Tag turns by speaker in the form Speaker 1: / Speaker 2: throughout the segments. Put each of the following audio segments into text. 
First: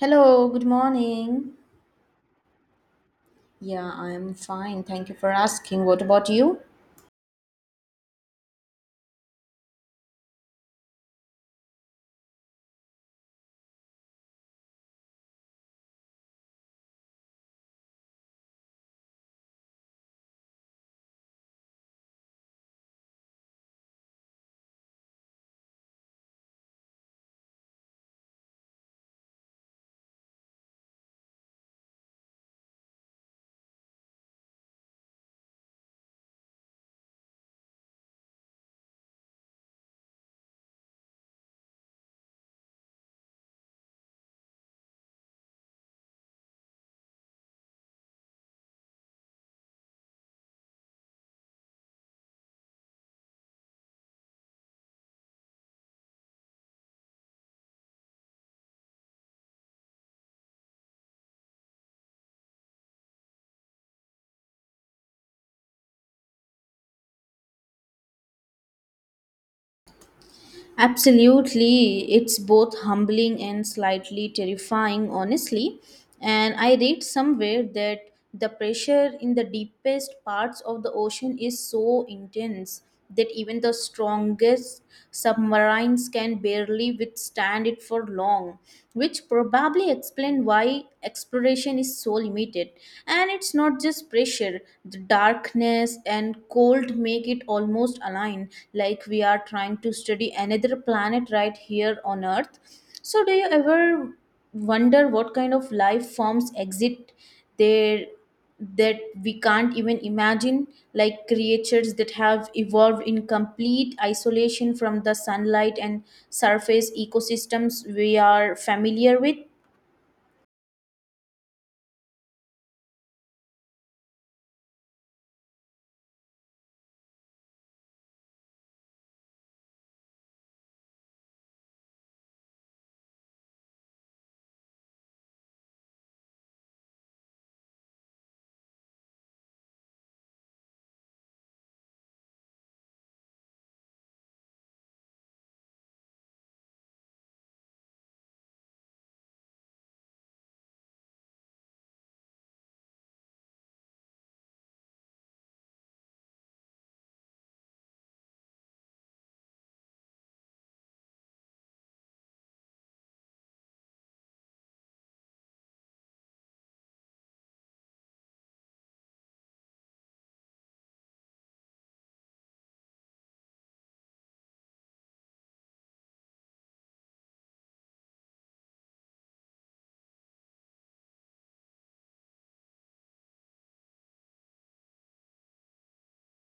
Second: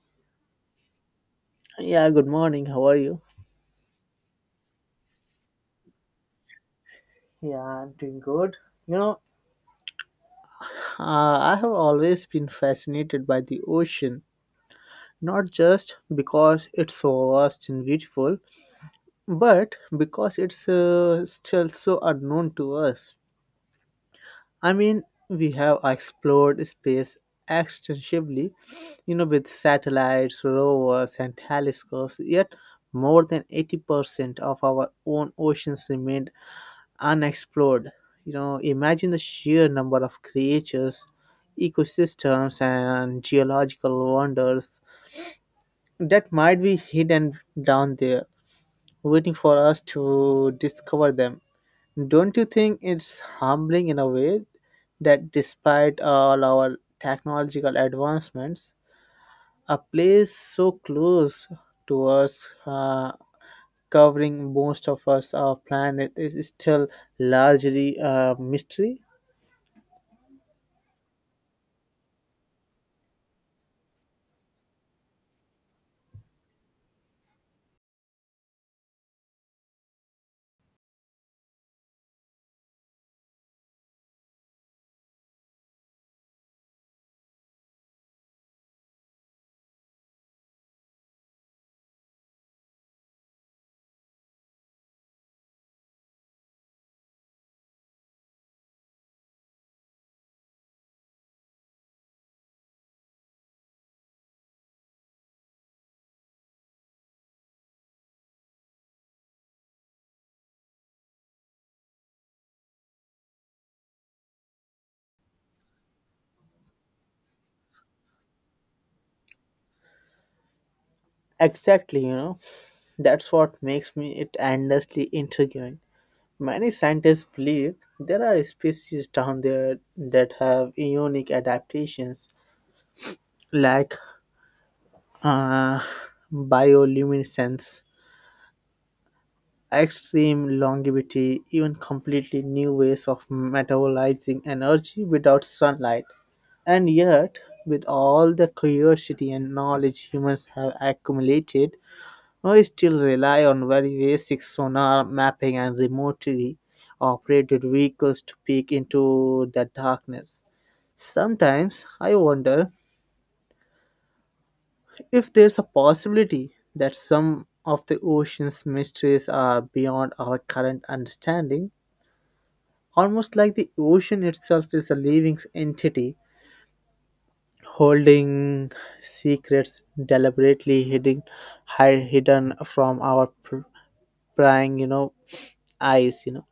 Speaker 1: Hello, good morning.
Speaker 2: Yeah, good morning. How are you?
Speaker 1: Yeah, I'm fine. Thank you for asking. What about you?
Speaker 2: Yeah, I'm doing good. You know, I have always been fascinated by the ocean, not just because it's so vast and beautiful, but because it's still so unknown to us. I mean, we have explored space extensively, with satellites, rovers, and telescopes, yet more than 80% of our own oceans remain unexplored. Imagine the sheer number of creatures, ecosystems, and geological wonders that might be hidden down there, waiting for us to discover them. Don't you think it's humbling in a way that despite all our technological advancements, a place so close to us, covering most of us, our planet, is still largely a mystery?
Speaker 1: Absolutely. It's both humbling and slightly terrifying, honestly. And I read somewhere that the pressure in the deepest parts of the ocean is so intense that even the strongest submarines can barely withstand it for long, which probably explain why exploration is so limited. And it's not just pressure, the darkness and cold make it almost align like we are trying to study another planet right here on earth. So do you ever wonder what kind of life forms exist there, that we can't even imagine, like creatures that have evolved in complete isolation from the sunlight and surface ecosystems we are familiar with?
Speaker 2: Exactly, that's what makes me it endlessly intriguing. Many scientists believe there are species down there that have unique adaptations, like uh, bioluminescence, extreme longevity, even completely new ways of metabolizing energy without sunlight. And yet, with all the curiosity and knowledge humans have accumulated, we still rely on very basic sonar mapping and remotely operated vehicles to peek into the darkness. Sometimes I wonder if there's a possibility that some of the ocean's mysteries are beyond our current understanding, almost like the ocean itself is a living entity holding secrets deliberately hidden from our prying eyes.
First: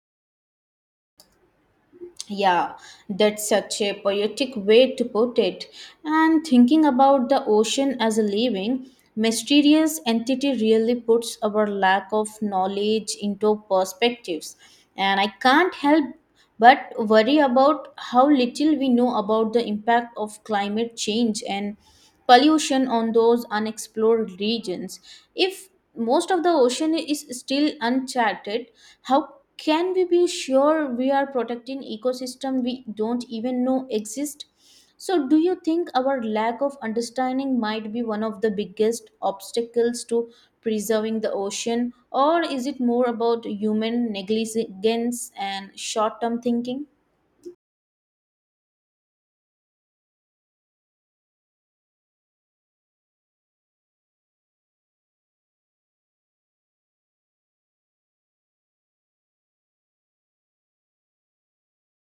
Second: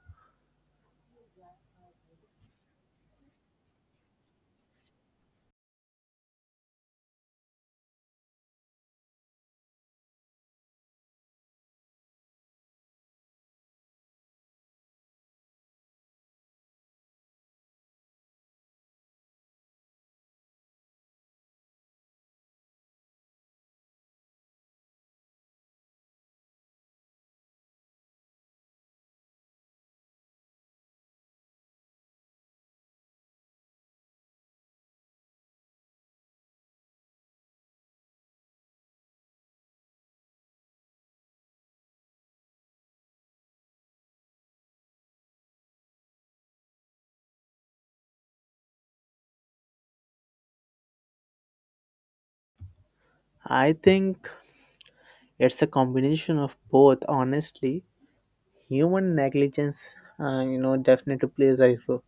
Speaker 1: Yeah, that's such a poetic way to put it. And thinking about the ocean as a living, mysterious entity really puts our lack of knowledge into perspectives. And I can't help but worry about how little we know about the impact of climate change and pollution on those unexplored regions. If most of the ocean is still uncharted, how can we be sure we are protecting ecosystem we don't even know exist? So do you think our lack of understanding might be one of the biggest obstacles to preserving the ocean, or is it more about human negligence and short-term thinking?
Speaker 2: I think it's a combination of both. Honestly, human negligence, definitely plays a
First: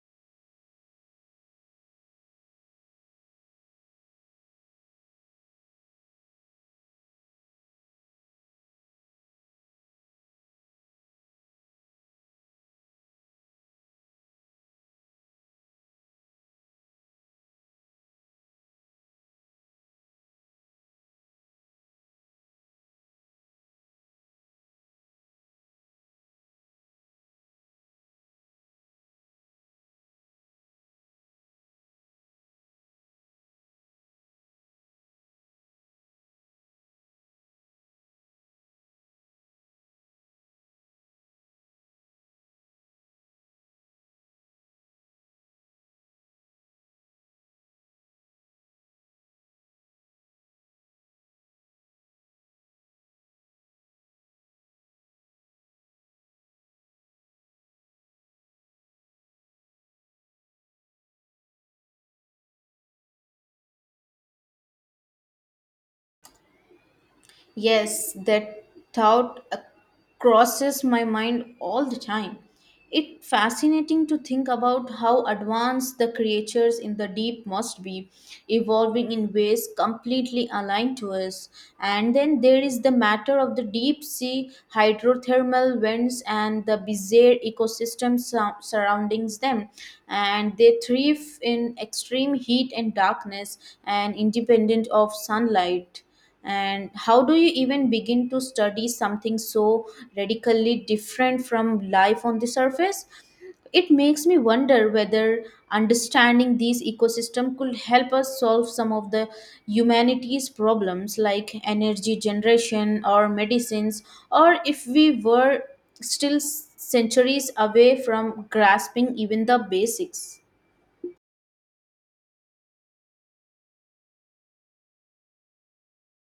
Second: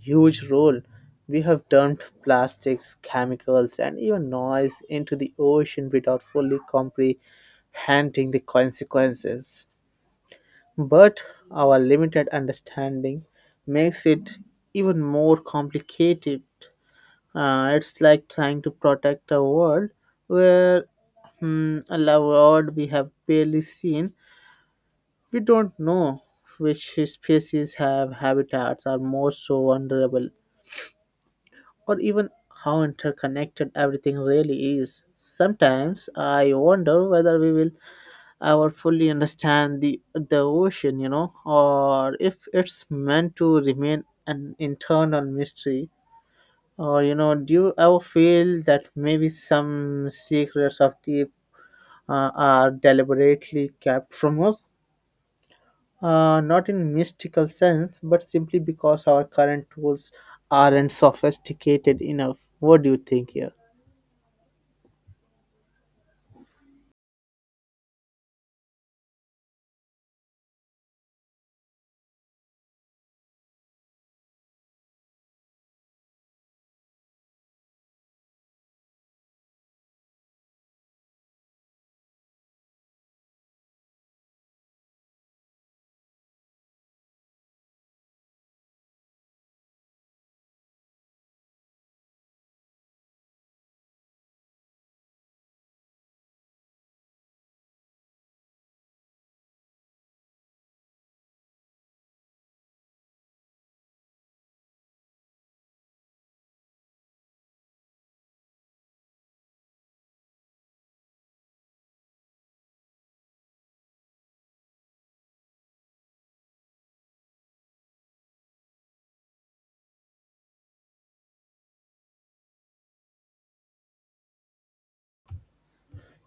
Speaker 2: huge role. We have dumped plastics, chemicals, and even noise into the ocean without fully comprehending the consequences. But our limited understanding makes it even more complicated. It's like trying to protect a world where a world we have barely seen. We don't know which species have habitats are most so vulnerable, or even how interconnected everything really is. Sometimes I wonder whether we will ever fully understand the ocean, or if it's meant to remain an internal mystery. Or do you ever feel that maybe some secrets of deep are deliberately kept from us? Not in mystical sense, but simply because our current tools aren't sophisticated enough. What do you think here?
Speaker 1: Yes, that thought crosses my mind all the time. It's fascinating to think about how advanced the creatures in the deep must be, evolving in ways completely aligned to us. And then there is the matter of the deep sea hydrothermal vents and the bizarre ecosystems surrounding them. And they thrive in extreme heat and darkness and independent of sunlight. And how do you even begin to study something so radically different from life on the surface? It makes me wonder whether understanding these ecosystem could help us solve some of the humanities problems, like energy generation or medicines, or if we were still centuries away from grasping even the basics.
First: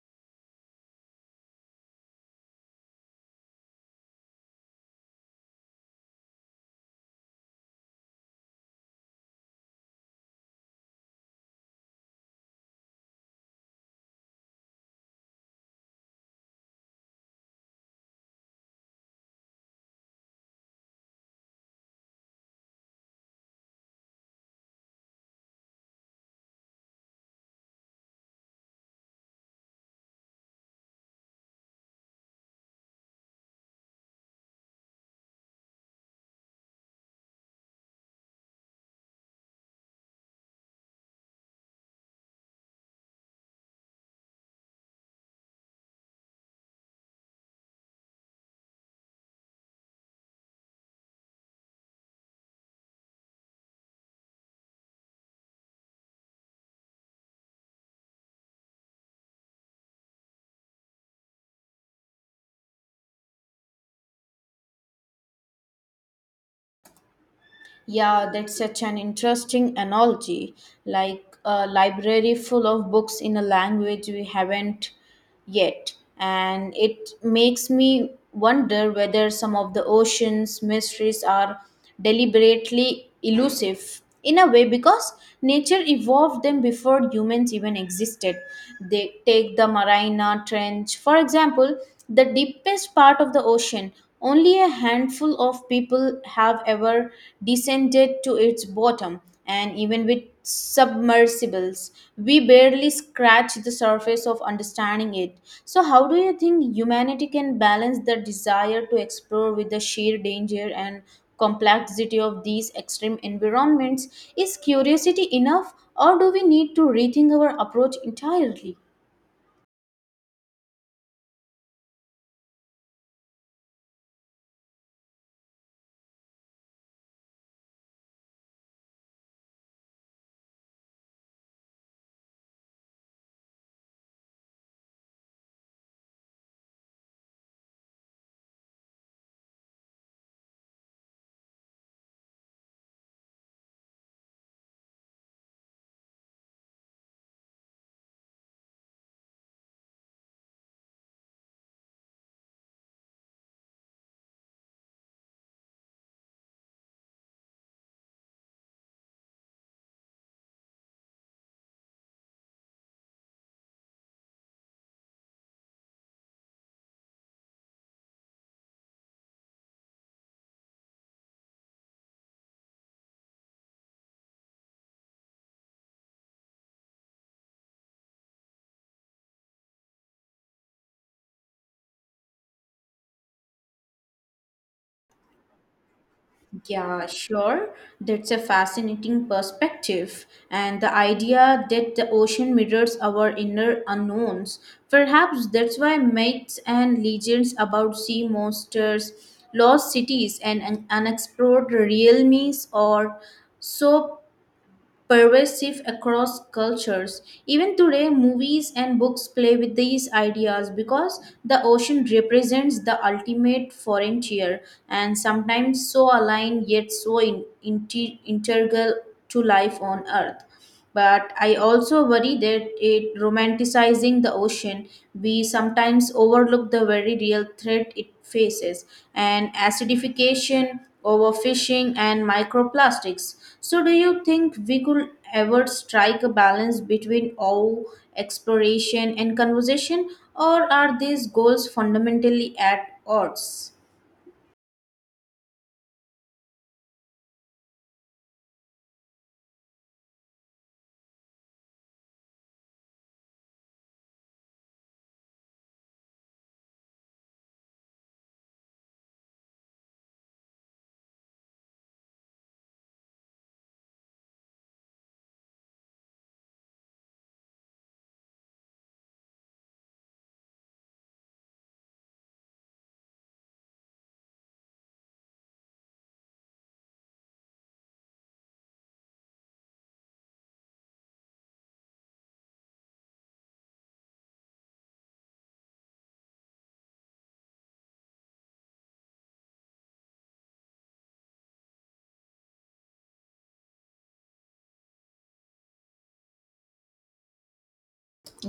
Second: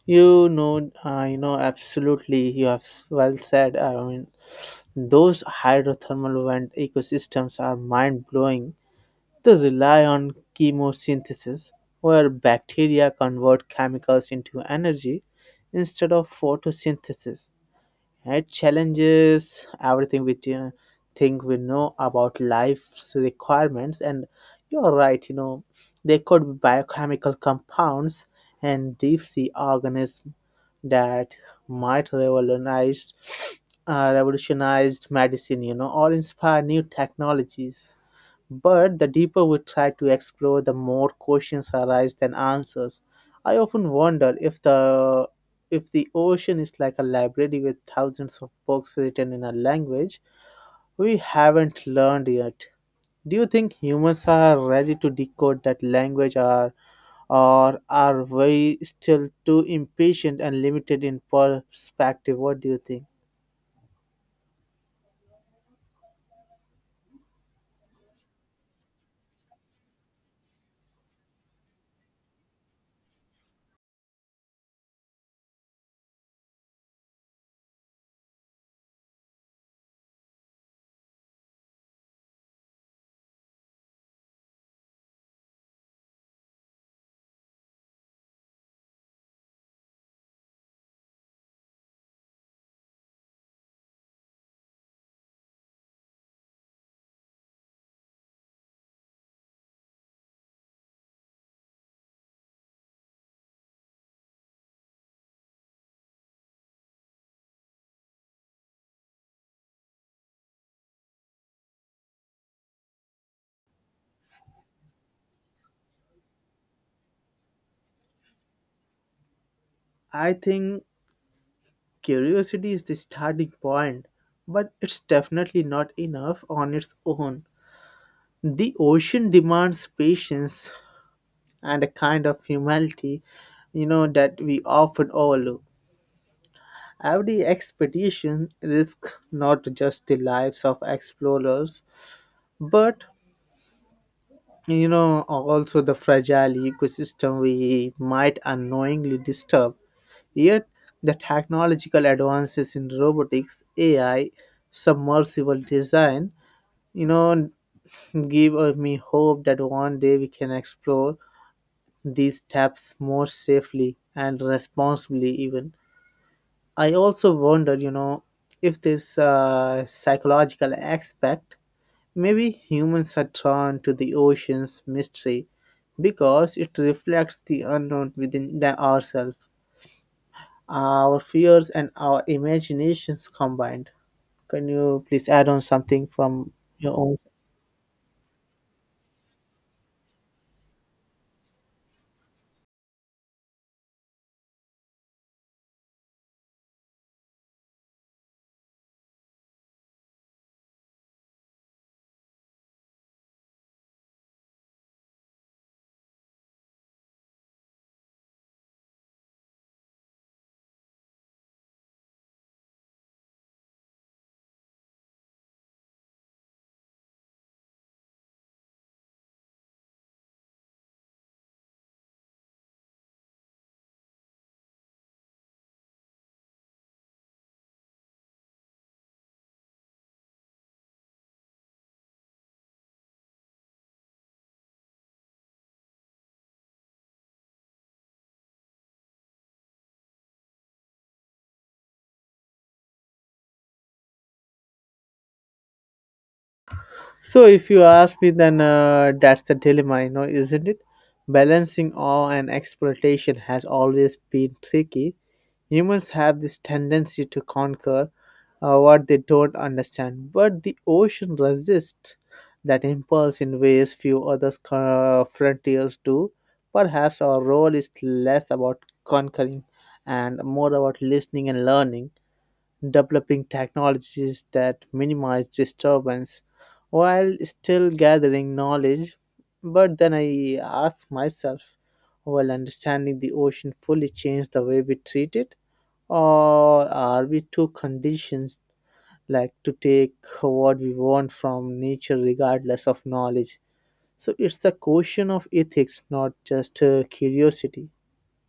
Speaker 2: Absolutely. You have well said. I mean, those hydrothermal vent ecosystems are mind blowing. They rely on chemosynthesis, where bacteria convert chemicals into energy instead of photosynthesis. It challenges everything we think we know about life's requirements, and you're right, there could be biochemical compounds and deep sea organisms that might revolutionized medicine, or inspire new technologies. But the deeper we try to explore, the more questions arise than answers. I often wonder if the ocean is like a library with thousands of books written in a language we haven't learned yet. Do you think humans are ready to decode that language or are we still too impatient and limited in perspective? What do you think?
Speaker 1: Yeah, that's such an interesting analogy. Like a library full of books in a language we haven't yet. And it makes me wonder whether some of the ocean's mysteries are deliberately elusive in a way, because nature evolved them before humans even existed. They take the Marina Trench, for example, the deepest part of the ocean. Only a handful of people have ever descended to its bottom, and even with submersibles, we barely scratch the surface of understanding it. So, how do you think humanity can balance the desire to explore with the sheer danger and complexity of these extreme environments? Is curiosity enough, or do we need to rethink our approach entirely?
Speaker 2: I think curiosity is the starting point, but it's definitely not enough on its own. The ocean demands patience and a kind of humility, that we often overlook. Every expedition risks not just the lives of explorers, but also the fragile ecosystem we might unknowingly disturb. Yet, the technological advances in robotics, AI, submersible design, you know, give me hope that one day we can explore these steps more safely and responsibly. Even, I also wonder if this psychological aspect, maybe humans are drawn to the ocean's mystery because it reflects the unknown within the ourselves, our fears and our imaginations combined. Can you please add on something from your
Speaker 1: Yeah,
Speaker 2: own?
Speaker 1: sure. That's a fascinating perspective. And the idea that the ocean mirrors our inner unknowns. Perhaps that's why myths and legends about sea monsters, lost cities, and unexplored realms are so pervasive across cultures. Even today, movies and books play with these ideas because the ocean represents the ultimate frontier and sometimes so aligned yet so integral to life on Earth. But I also worry that it romanticizing the ocean, we sometimes overlook the very real threat it faces and acidification, overfishing, and microplastics. So, do you think we could ever strike a balance between all exploration and conservation, or are these goals fundamentally at odds?
Speaker 2: So, if you ask me, then that's the dilemma, isn't it? Balancing awe and exploitation has always been tricky. Humans have this tendency to conquer what they don't understand. But the ocean resists that impulse in ways few other frontiers do. Perhaps our role is less about conquering and more about listening and learning, developing technologies that minimize disturbance while still gathering knowledge. But then I ask myself, will understanding the ocean fully change the way we treat it? Or are we too conditioned, like to take what we want from nature regardless of knowledge, so it's the question of ethics, not just curiosity.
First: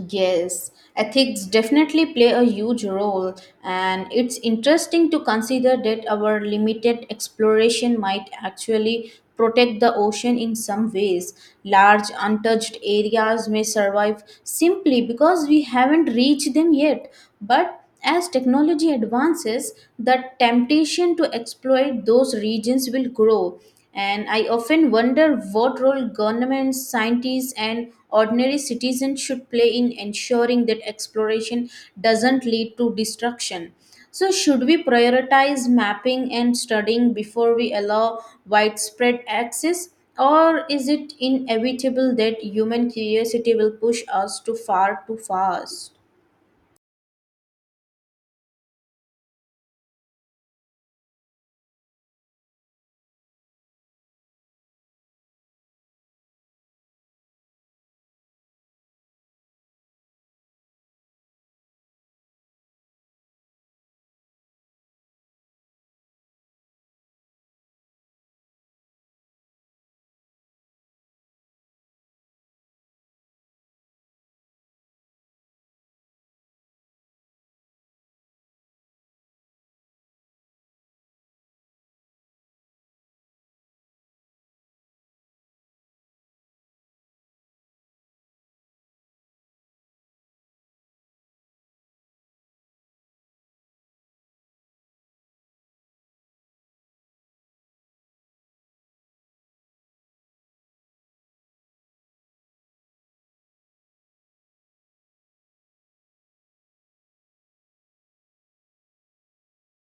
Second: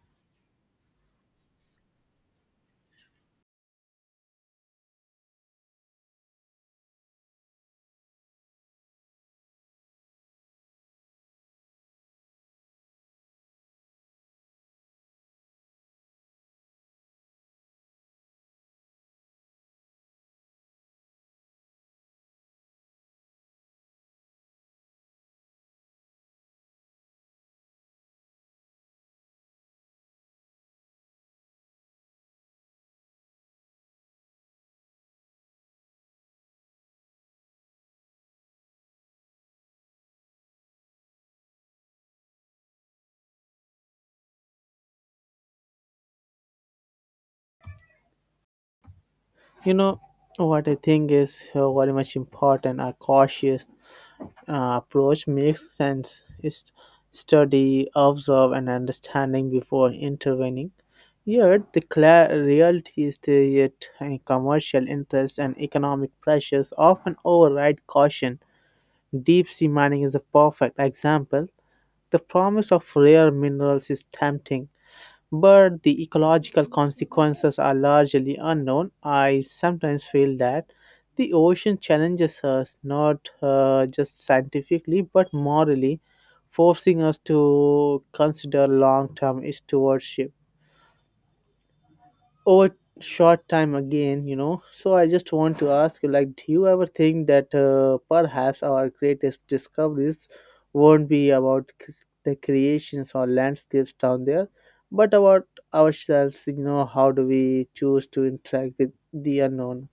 Speaker 1: Yes, ethics definitely play a huge role, and it's interesting to consider that our limited exploration might actually protect the ocean in some ways. Large untouched areas may survive simply because we haven't reached them yet, but as technology advances, the temptation to exploit those regions will grow. And I often wonder what role governments, scientists, and ordinary citizens should play in ensuring that exploration doesn't lead to destruction. So, should we prioritize mapping and studying before we allow widespread access? Or is it inevitable that human curiosity will push us too far too fast?
Speaker 2: you know what I think is very much important, a cautious approach makes sense, is study, observe, and understanding before intervening. Yet the clear reality is that, yet commercial interests and economic pressures often override caution. Deep sea mining is a perfect example. The promise of rare minerals is tempting, but the ecological consequences are largely unknown. I sometimes feel that the ocean challenges us not just scientifically but morally, forcing us to consider long term stewardship over short time again. So I just want to ask you, like, do you ever think that perhaps our greatest discoveries won't be about the creations or landscapes down there, but about ourselves? How do we choose to interact with the unknown?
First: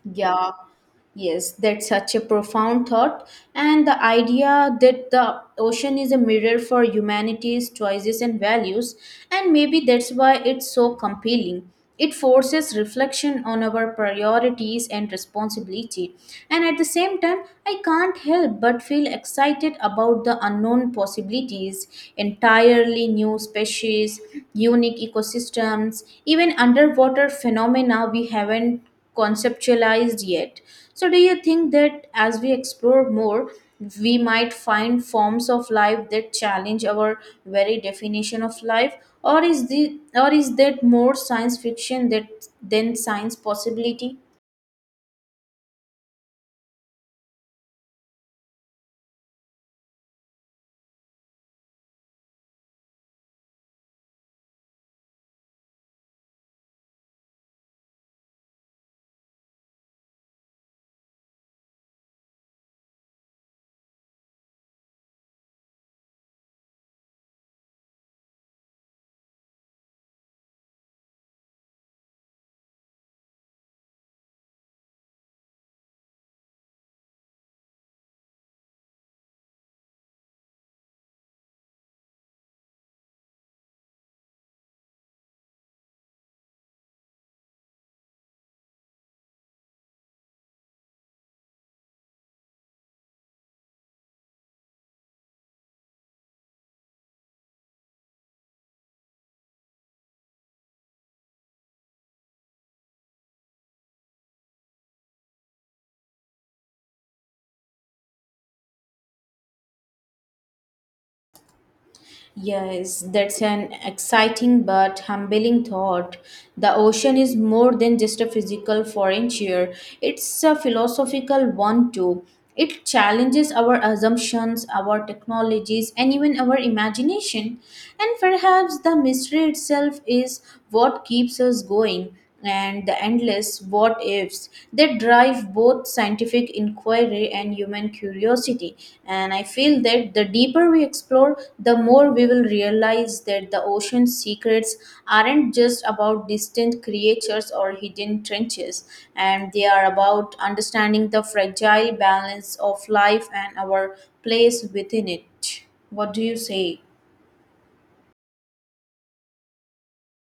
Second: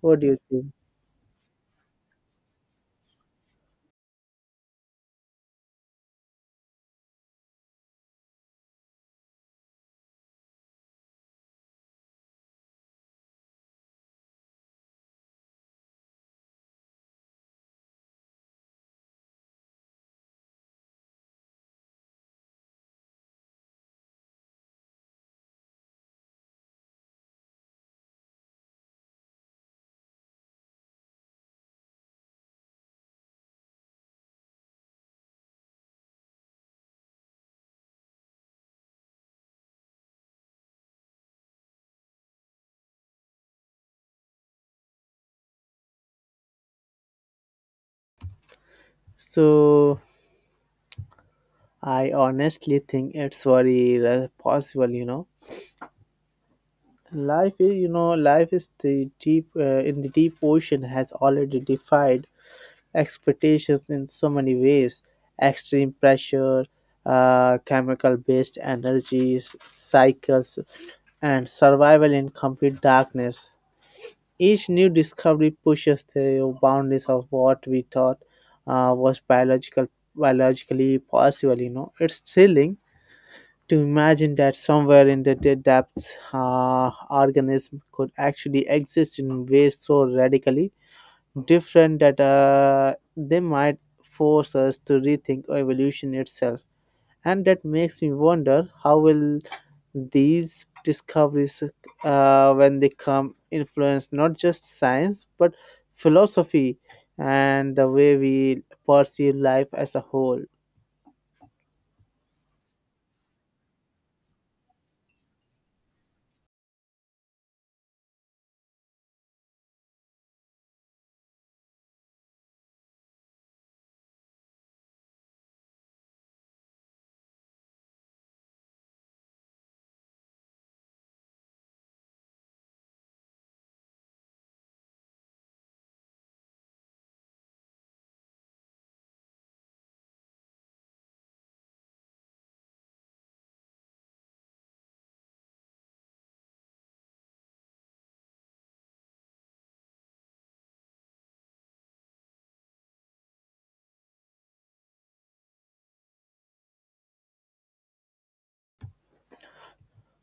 Speaker 2: What do you
Speaker 1: Yeah,
Speaker 2: think?
Speaker 1: yes, that's such a profound thought. And the idea that the ocean is a mirror for humanity's choices and values, and maybe that's why it's so compelling. It forces reflection on our priorities and responsibility. And at the same time, I can't help but feel excited about the unknown possibilities, entirely new species, unique ecosystems, even underwater phenomena we haven't conceptualized yet. So, do you think that as we explore more, we might find forms of life that challenge our very definition of life, or is the or is that more science fiction that than science possibility?
Speaker 2: So I honestly think it's very possible. Life is the deep in the deep ocean has already defied expectations in so many ways: extreme pressure, chemical based energies cycles, and survival in complete darkness. Each new discovery pushes the boundaries of what we thought was biologically possible. It's thrilling to imagine that somewhere in the depths, organism could actually exist in ways so radically different that they might force us to rethink evolution itself. And that makes me wonder how will these discoveries, when they come, influence not just science but philosophy and the way we perceive life as a whole.
Speaker 1: Yes, that's an exciting but humbling thought. The ocean is more than just a physical frontier, it's a philosophical one too. It challenges our assumptions, our technologies, and even our imagination. And perhaps the mystery itself is what keeps us going, and the endless what ifs they drive both scientific inquiry and human curiosity. And I feel that the deeper we explore, the more we will realize that the ocean's secrets aren't just about distant creatures or hidden trenches, and they are about understanding the fragile balance of life and our place within it. What do you say?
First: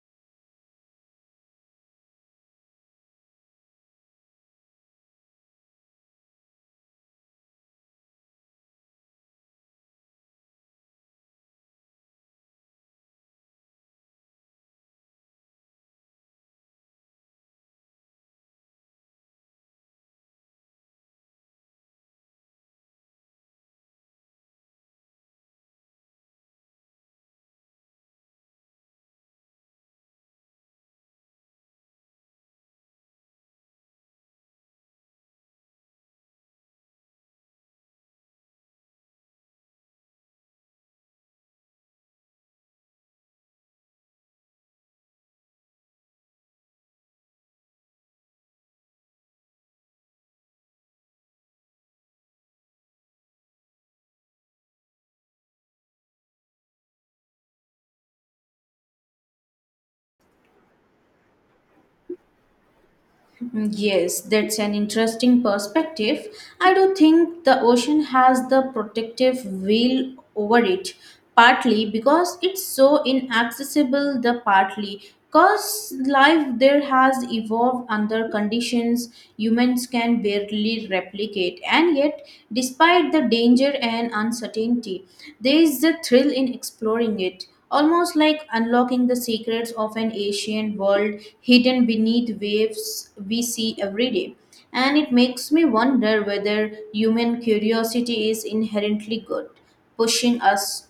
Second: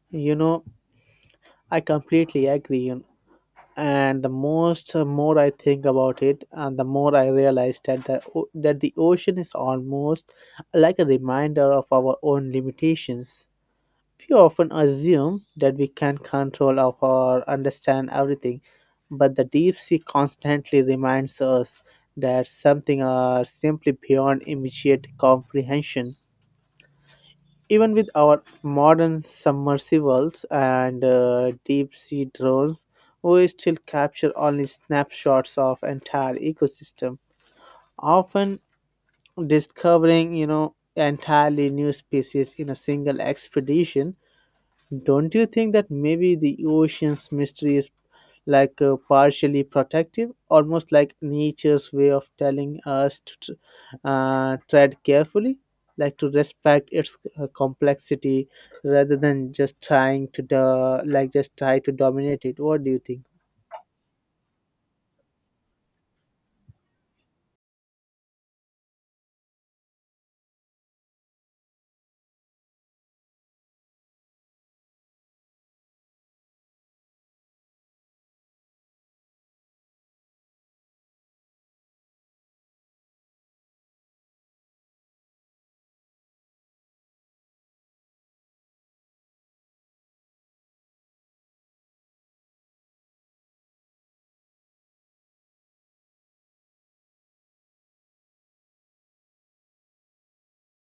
Speaker 2: You know, I completely agree. And the most more I think about it and the more I realize that the ocean is almost like a reminder of our own limitations. We often assume that we can control of or understand everything, but the deep sea constantly reminds us that something are simply beyond immediate comprehension, even with our modern submersibles and deep sea drones. We still capture only snapshots of entire ecosystem, often discovering, entirely new species in a single expedition. Don't you think that maybe the ocean's mystery is like partially protective, almost like nature's way of telling us to tread carefully, like to respect its complexity rather than just trying to like just try to dominate it? What do you think?
Speaker 1: Mm, yes, that's an interesting perspective. I do think the ocean has the protective veil over it, partly because it's so inaccessible, the partly because life there has evolved under conditions humans can barely replicate. And yet, despite the danger and uncertainty, there is a thrill in exploring it almost like unlocking the secrets of an ancient world hidden beneath waves we see every day. And it makes me wonder whether human curiosity is inherently good, pushing us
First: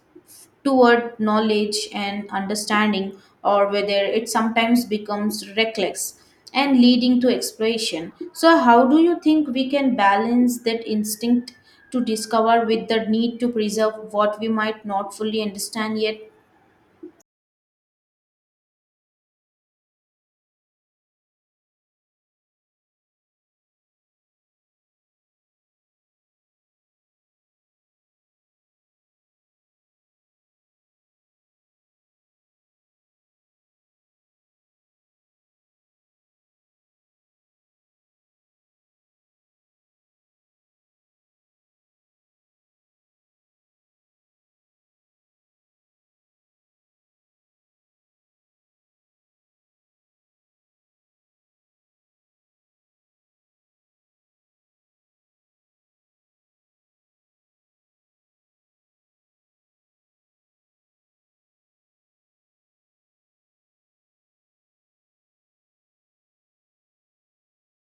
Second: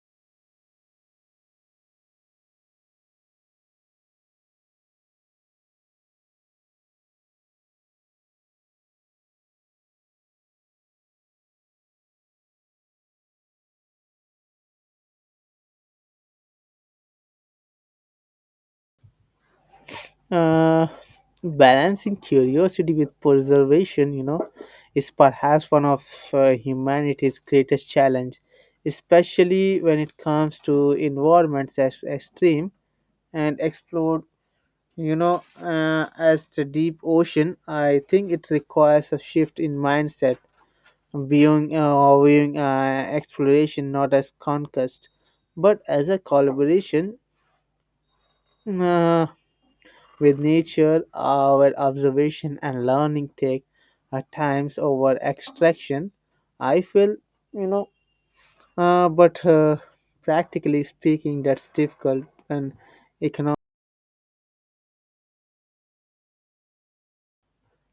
Speaker 1: toward knowledge and understanding, or whether it sometimes becomes reckless and leading to exploration. So, how do you think we can balance that instinct to discover with the need to preserve what we might not fully understand yet?
Speaker 2: Uh, Balancing curiosity with preservation, is perhaps one of humanity's greatest challenge, especially when it comes to environments as extreme and explored. As the deep ocean, I think it requires a shift in mindset, viewing exploration not as conquest, but as a collaboration. Uh, With nature, our observation and learning take times over extraction. I feel, you know, but practically speaking, that's difficult and economic.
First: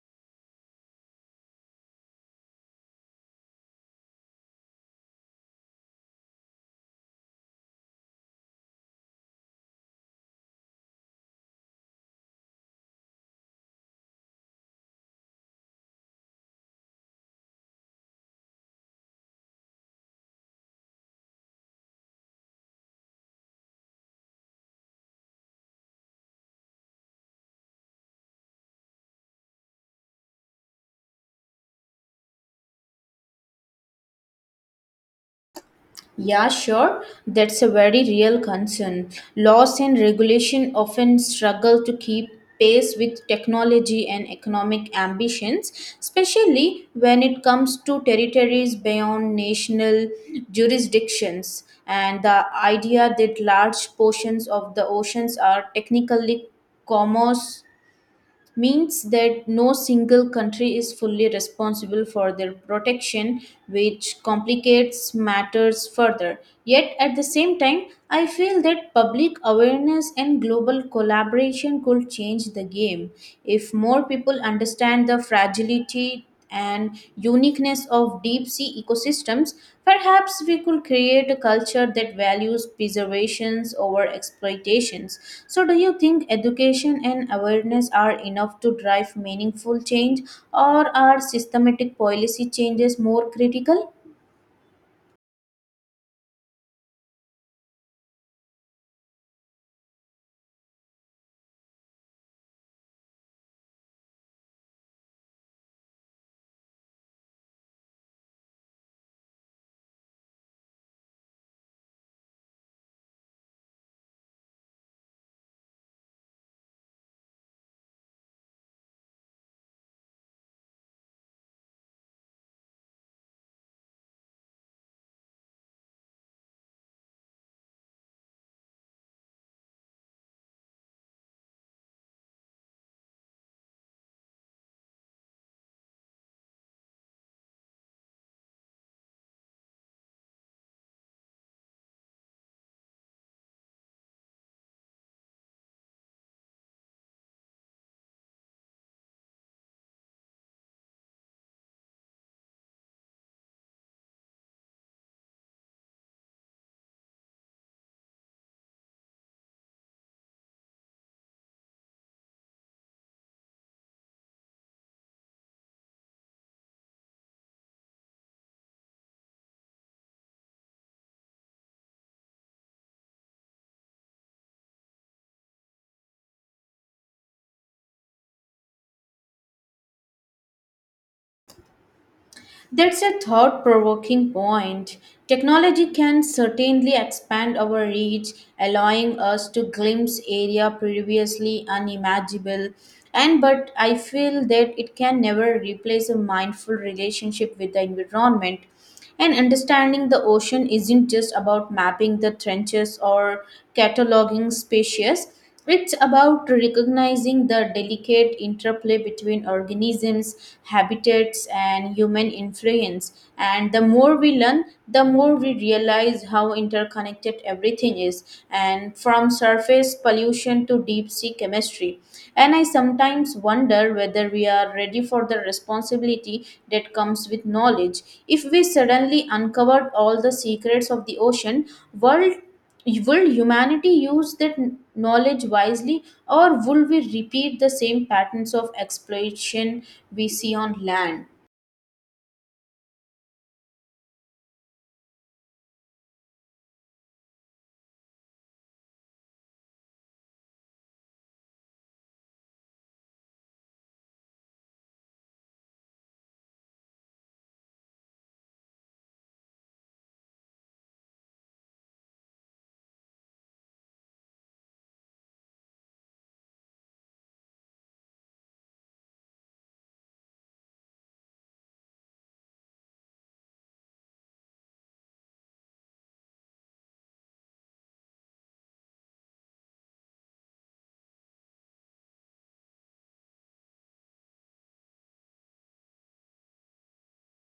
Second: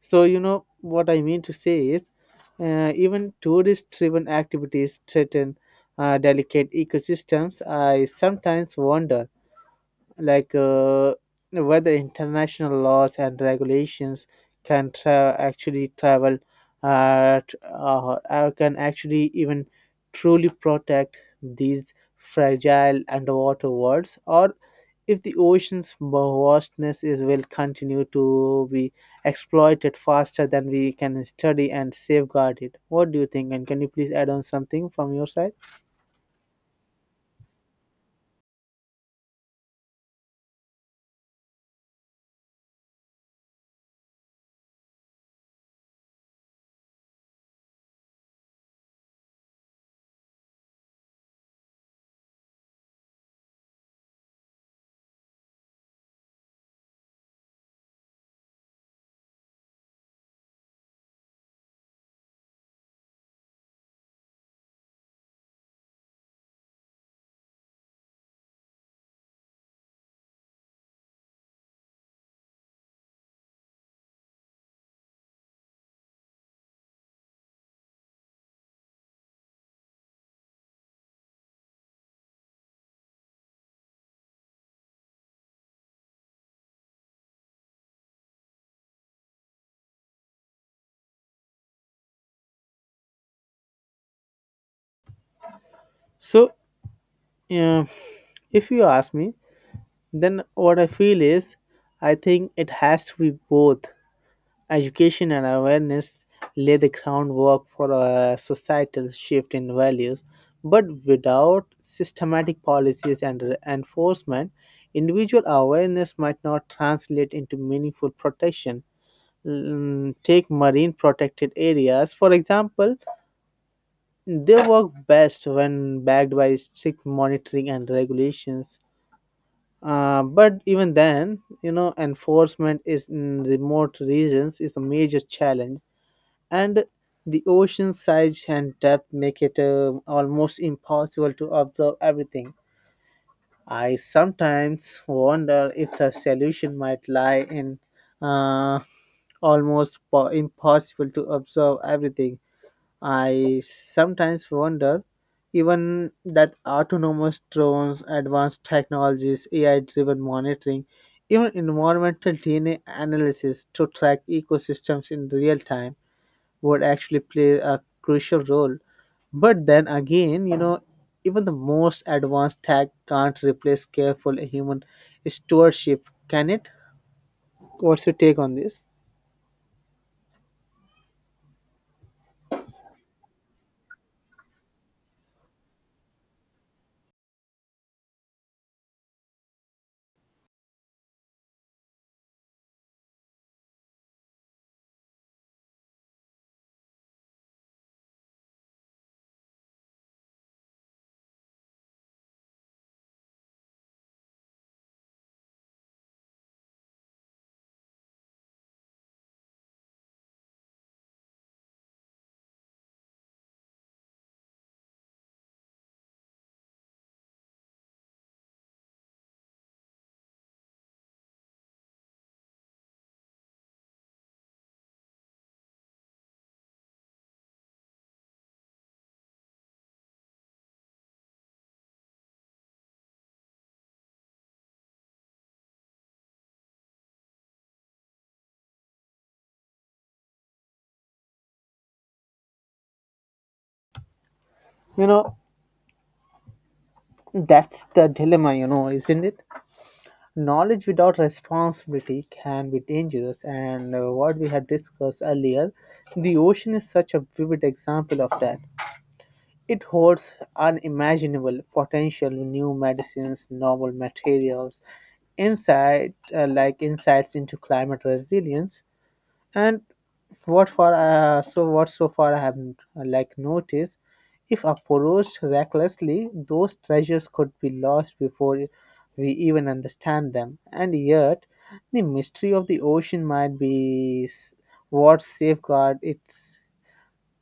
Speaker 2: So, what I mean to say is, even tourist driven activities threaten delicate ecosystems. I sometimes wonder, like whether international laws and regulations can actually travel, can actually even truly protect these fragile underwater worlds, or if the ocean's vastness is will continue to be exploited faster than we can study and safeguard it. What do you think, and can you please add on something from your side?
Speaker 1: Yeah, sure. That's a very real concern. Laws and regulation often struggle to keep pace with technology and economic ambitions, especially when it comes to territories beyond national jurisdictions. And the idea that large portions of the oceans are technically commerce means that no single country is fully responsible for their protection, which complicates matters further. Yet, at the same time, I feel that public awareness and global collaboration could change the game. If more people understand the fragility and uniqueness of deep sea ecosystems, perhaps we could create a culture that values preservations over exploitations. So, do you think education and awareness are enough to drive meaningful change, or are systematic policy changes more critical?
Speaker 2: So uh, if you ask me, then what I feel is, I think it has to be both. Education and awareness lay the groundwork for a societal shift in values, but without systematic policies and enforcement, individual awareness might not translate into meaningful protection. Take marine protected areas, for example. They work best when backed by strict monitoring and regulations, but even then, enforcement is in remote regions is a major challenge, and the ocean size and depth make it almost impossible to observe everything. I sometimes wonder if the solution might lie in uh, almost impossible to observe everything. I sometimes wonder, even that autonomous drones, advanced technologies, AI driven monitoring, even environmental DNA analysis to track ecosystems in real time would actually play a crucial role. But then again, even the most advanced tech can't replace careful human stewardship, can it? What's your take on this?
Speaker 1: That's a thought provoking point. Technology can certainly expand our reach, allowing us to glimpse area previously unimaginable. And but I feel that it can never replace a mindful relationship with the environment. And understanding the ocean isn't just about mapping the trenches or cataloging species. It's about recognizing the delicate interplay between organisms, habitats, and human influence. And the more we learn, the more we realize how interconnected everything is. And from surface pollution to deep sea chemistry. And I sometimes wonder whether we are ready for the responsibility that comes with knowledge. If we suddenly uncovered all the secrets of the ocean world, will humanity use that knowledge wisely, or will we repeat the same patterns of exploitation we see on land?
Speaker 2: You know, that's the dilemma, isn't it? Knowledge without responsibility can be dangerous, and what we had discussed earlier, the ocean is such a vivid example of that. It holds unimaginable potential, new medicines, novel materials, insight like insights into climate resilience, and what for? So what so far I have, like, noticed, if approached recklessly, those treasures could be lost before we even understand them. And yet, the mystery of the ocean might be what safeguard its.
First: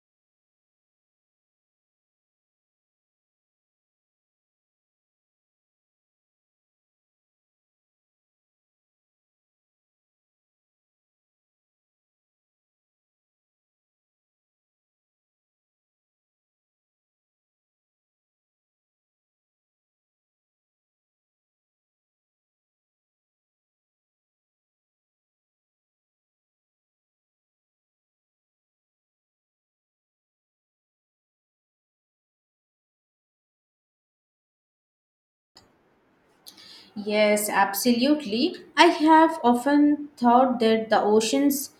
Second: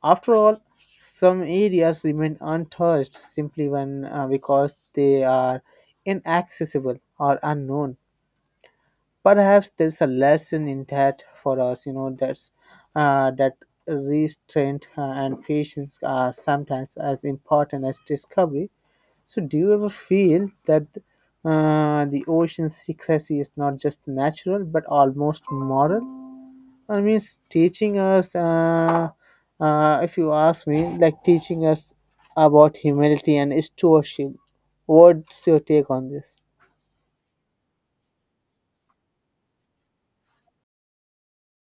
Speaker 2: After all, some areas remain untouched simply when because they are inaccessible or unknown. Perhaps there's a lesson in that for us, that restraint, and patience, are sometimes as important as discovery. So, do you ever feel that the ocean's secrecy is not just natural but almost moral? I mean, it's if you ask me, like teaching us about humility and stewardship. What's your take on this?
Speaker 1: Yes, absolutely. I have often thought that the oceans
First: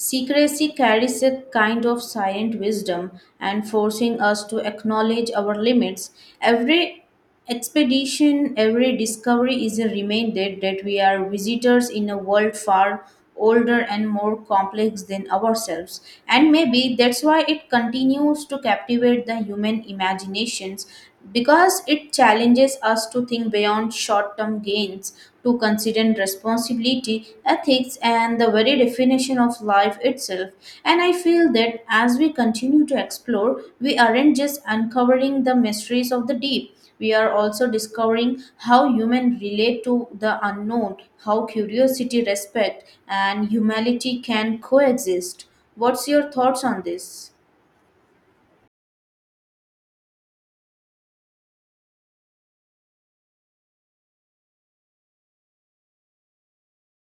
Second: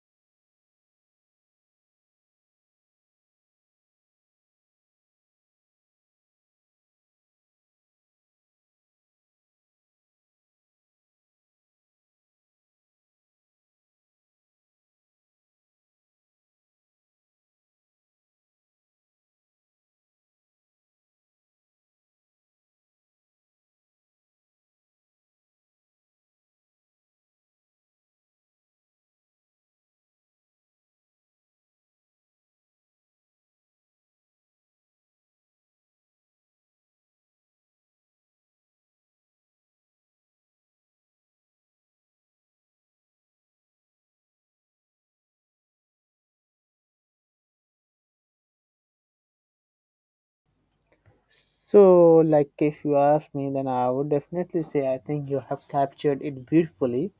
Speaker 1: secrecy carries a kind of silent wisdom and forcing us to acknowledge our limits. Every expedition, every discovery is a reminder that we are visitors in a world far older and more complex than ourselves. And maybe that's why it continues to captivate the human imaginations, because it challenges us to think beyond short term gains to considering responsibility, ethics, and the very definition of life itself. And I feel that as we continue to explore, we aren't just uncovering the mysteries of the deep. We are also discovering how humans relate to the unknown, how curiosity, respect, and humility can coexist. What's your thoughts on this?
Speaker 2: So, like, if you ask me, then I would definitely say I think you have captured it beautifully.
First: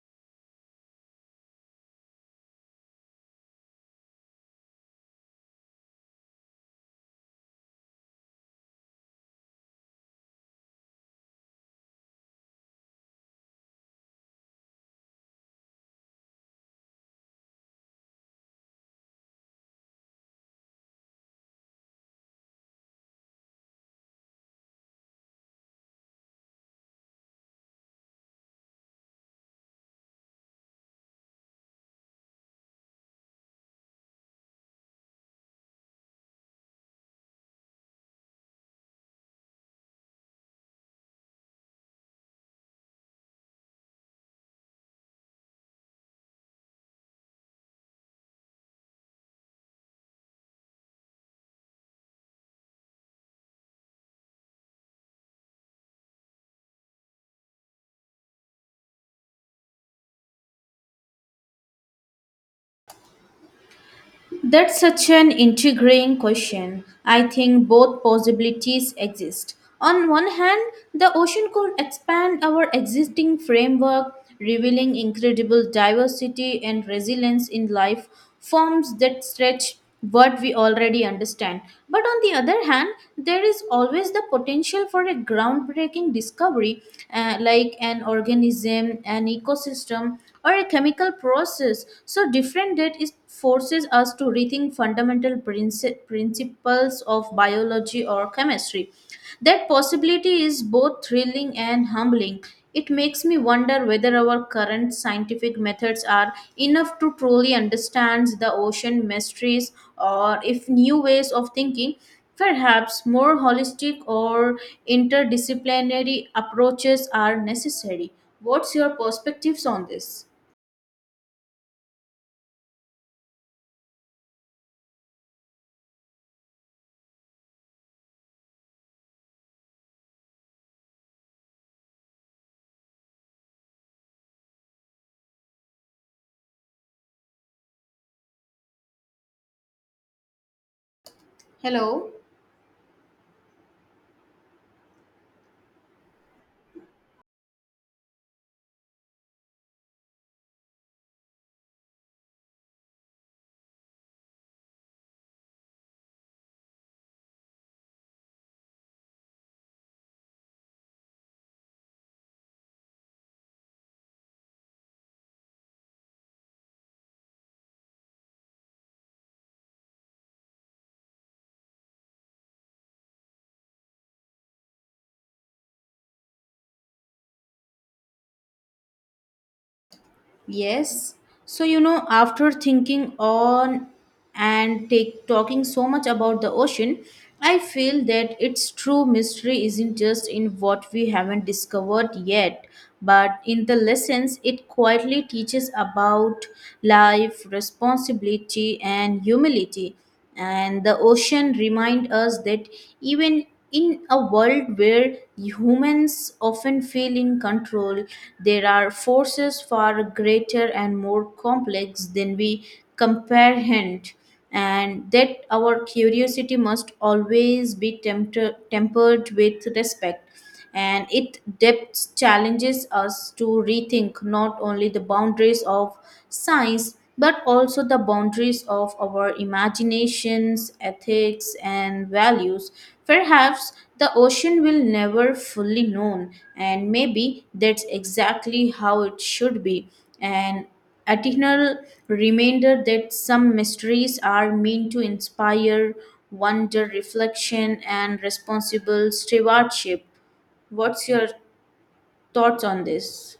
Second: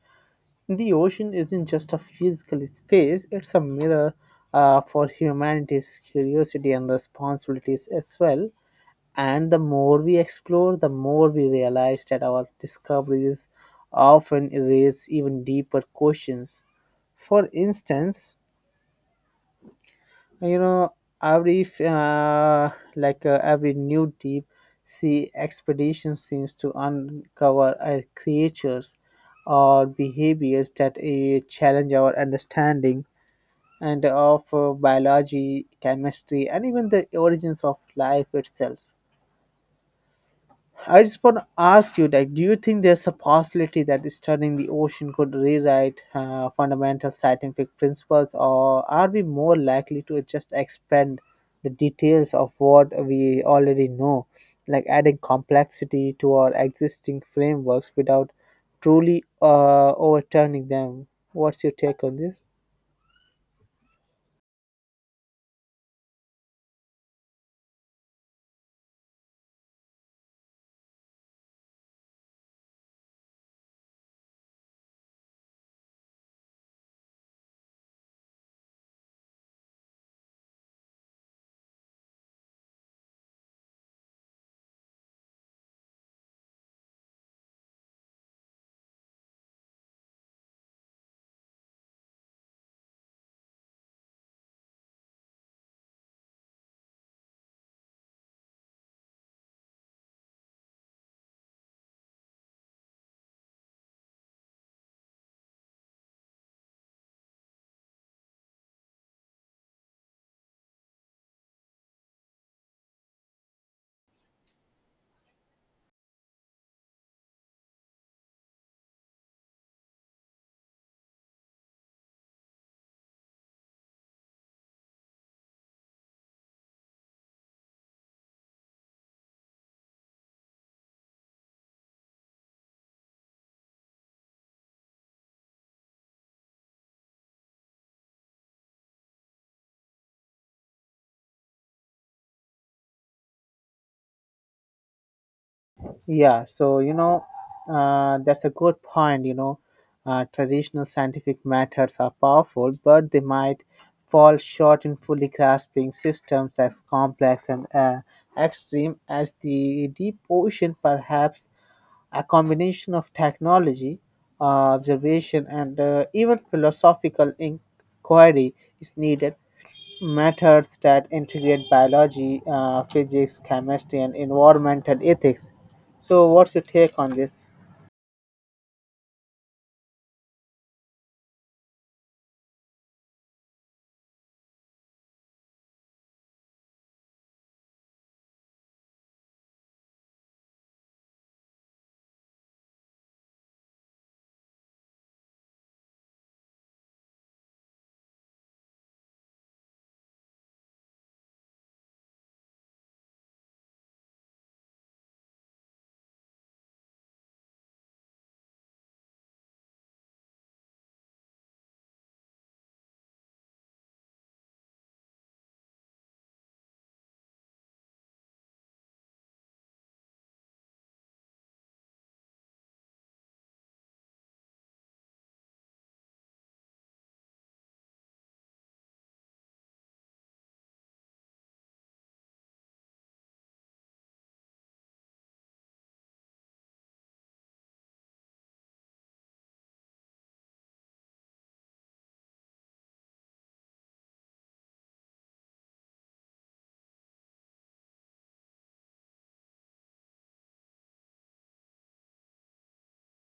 Speaker 2: The ocean isn't just a physical space, it's a mirror, for humanity's curiosity and responsibilities as well. And the more we explore, the more we realize that our discoveries often erase even deeper questions. For instance, you know every f- like every new deep sea expedition seems to uncover creatures or behaviors that challenge our understanding and of biology, chemistry, and even the origins of life itself. I just want to ask you, like, do you think there's a possibility that studying the ocean could rewrite fundamental scientific principles, or are we more likely to just expand the details of what we already know, like adding complexity to our existing frameworks without truly overturning them? What's your take on this?
Speaker 1: That's such an intriguing question. I think both possibilities exist. On one hand, the ocean could expand our existing framework, revealing incredible diversity and resilience in life forms that stretch what we already understand. But on the other hand, there is always the potential for a groundbreaking discovery, like an organism, an ecosystem, or a chemical process. So, different date is forces us to rethink fundamental principles of biology or chemistry. That possibility is both thrilling and humbling. It makes me wonder whether our current scientific methods are enough to truly understand the ocean mysteries, or if new ways of thinking, perhaps more holistic or interdisciplinary approaches are necessary. What's your perspectives on this?
Speaker 2: Yeah, so, that's a good point. Traditional scientific methods are powerful, but they might fall short in fully grasping systems as complex and extreme as the deep ocean. Perhaps a combination of technology, observation, and even philosophical inquiry is needed, methods that integrate biology, physics, chemistry, and environmental ethics. So, what's your take on this?
Speaker 1: Yes. So, you know, after thinking on and take talking so much about the ocean, I feel that its true mystery isn't just in what we haven't discovered yet, but in the lessons it quietly teaches about life, responsibility, and humility. And the ocean remind us that even in a world where humans often feel in control, there are forces far greater and more complex than we comprehend, and that our curiosity must always be tempered with respect. And it depth challenges us to rethink not only the boundaries of science but also the boundaries of our imaginations, ethics, and values. Perhaps the ocean will never fully known, and maybe that's exactly how it should be. An eternal reminder that some mysteries are meant to inspire wonder, reflection, and responsible stewardship. What's your thoughts on this?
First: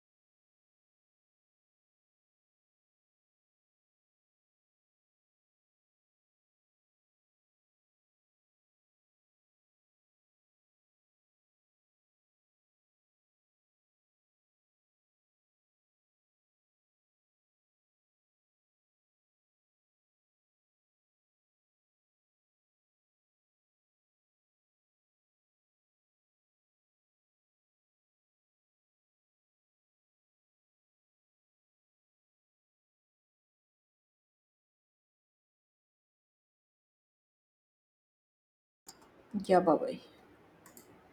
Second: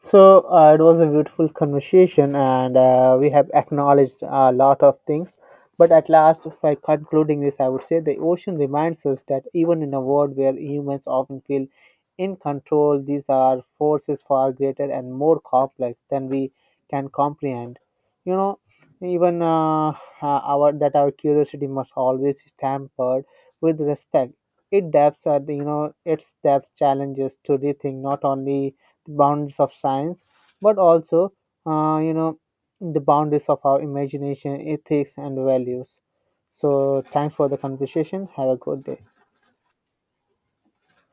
Speaker 2: So, it was a beautiful conversation, and we have acknowledged a lot of things. But at last, by concluding this, I would say the ocean reminds us that even in a world where humans often feel in control, these are forces far greater and more complex than we can comprehend. You know, Even, our curiosity must always be tempered with respect. It depths are you know its depth challenges to rethink not only the boundaries of science, but also, uh, you know, the boundaries of our imagination, ethics, and values. So, thanks for the conversation. Have a good day.
Speaker 1: Yeah, bye bye.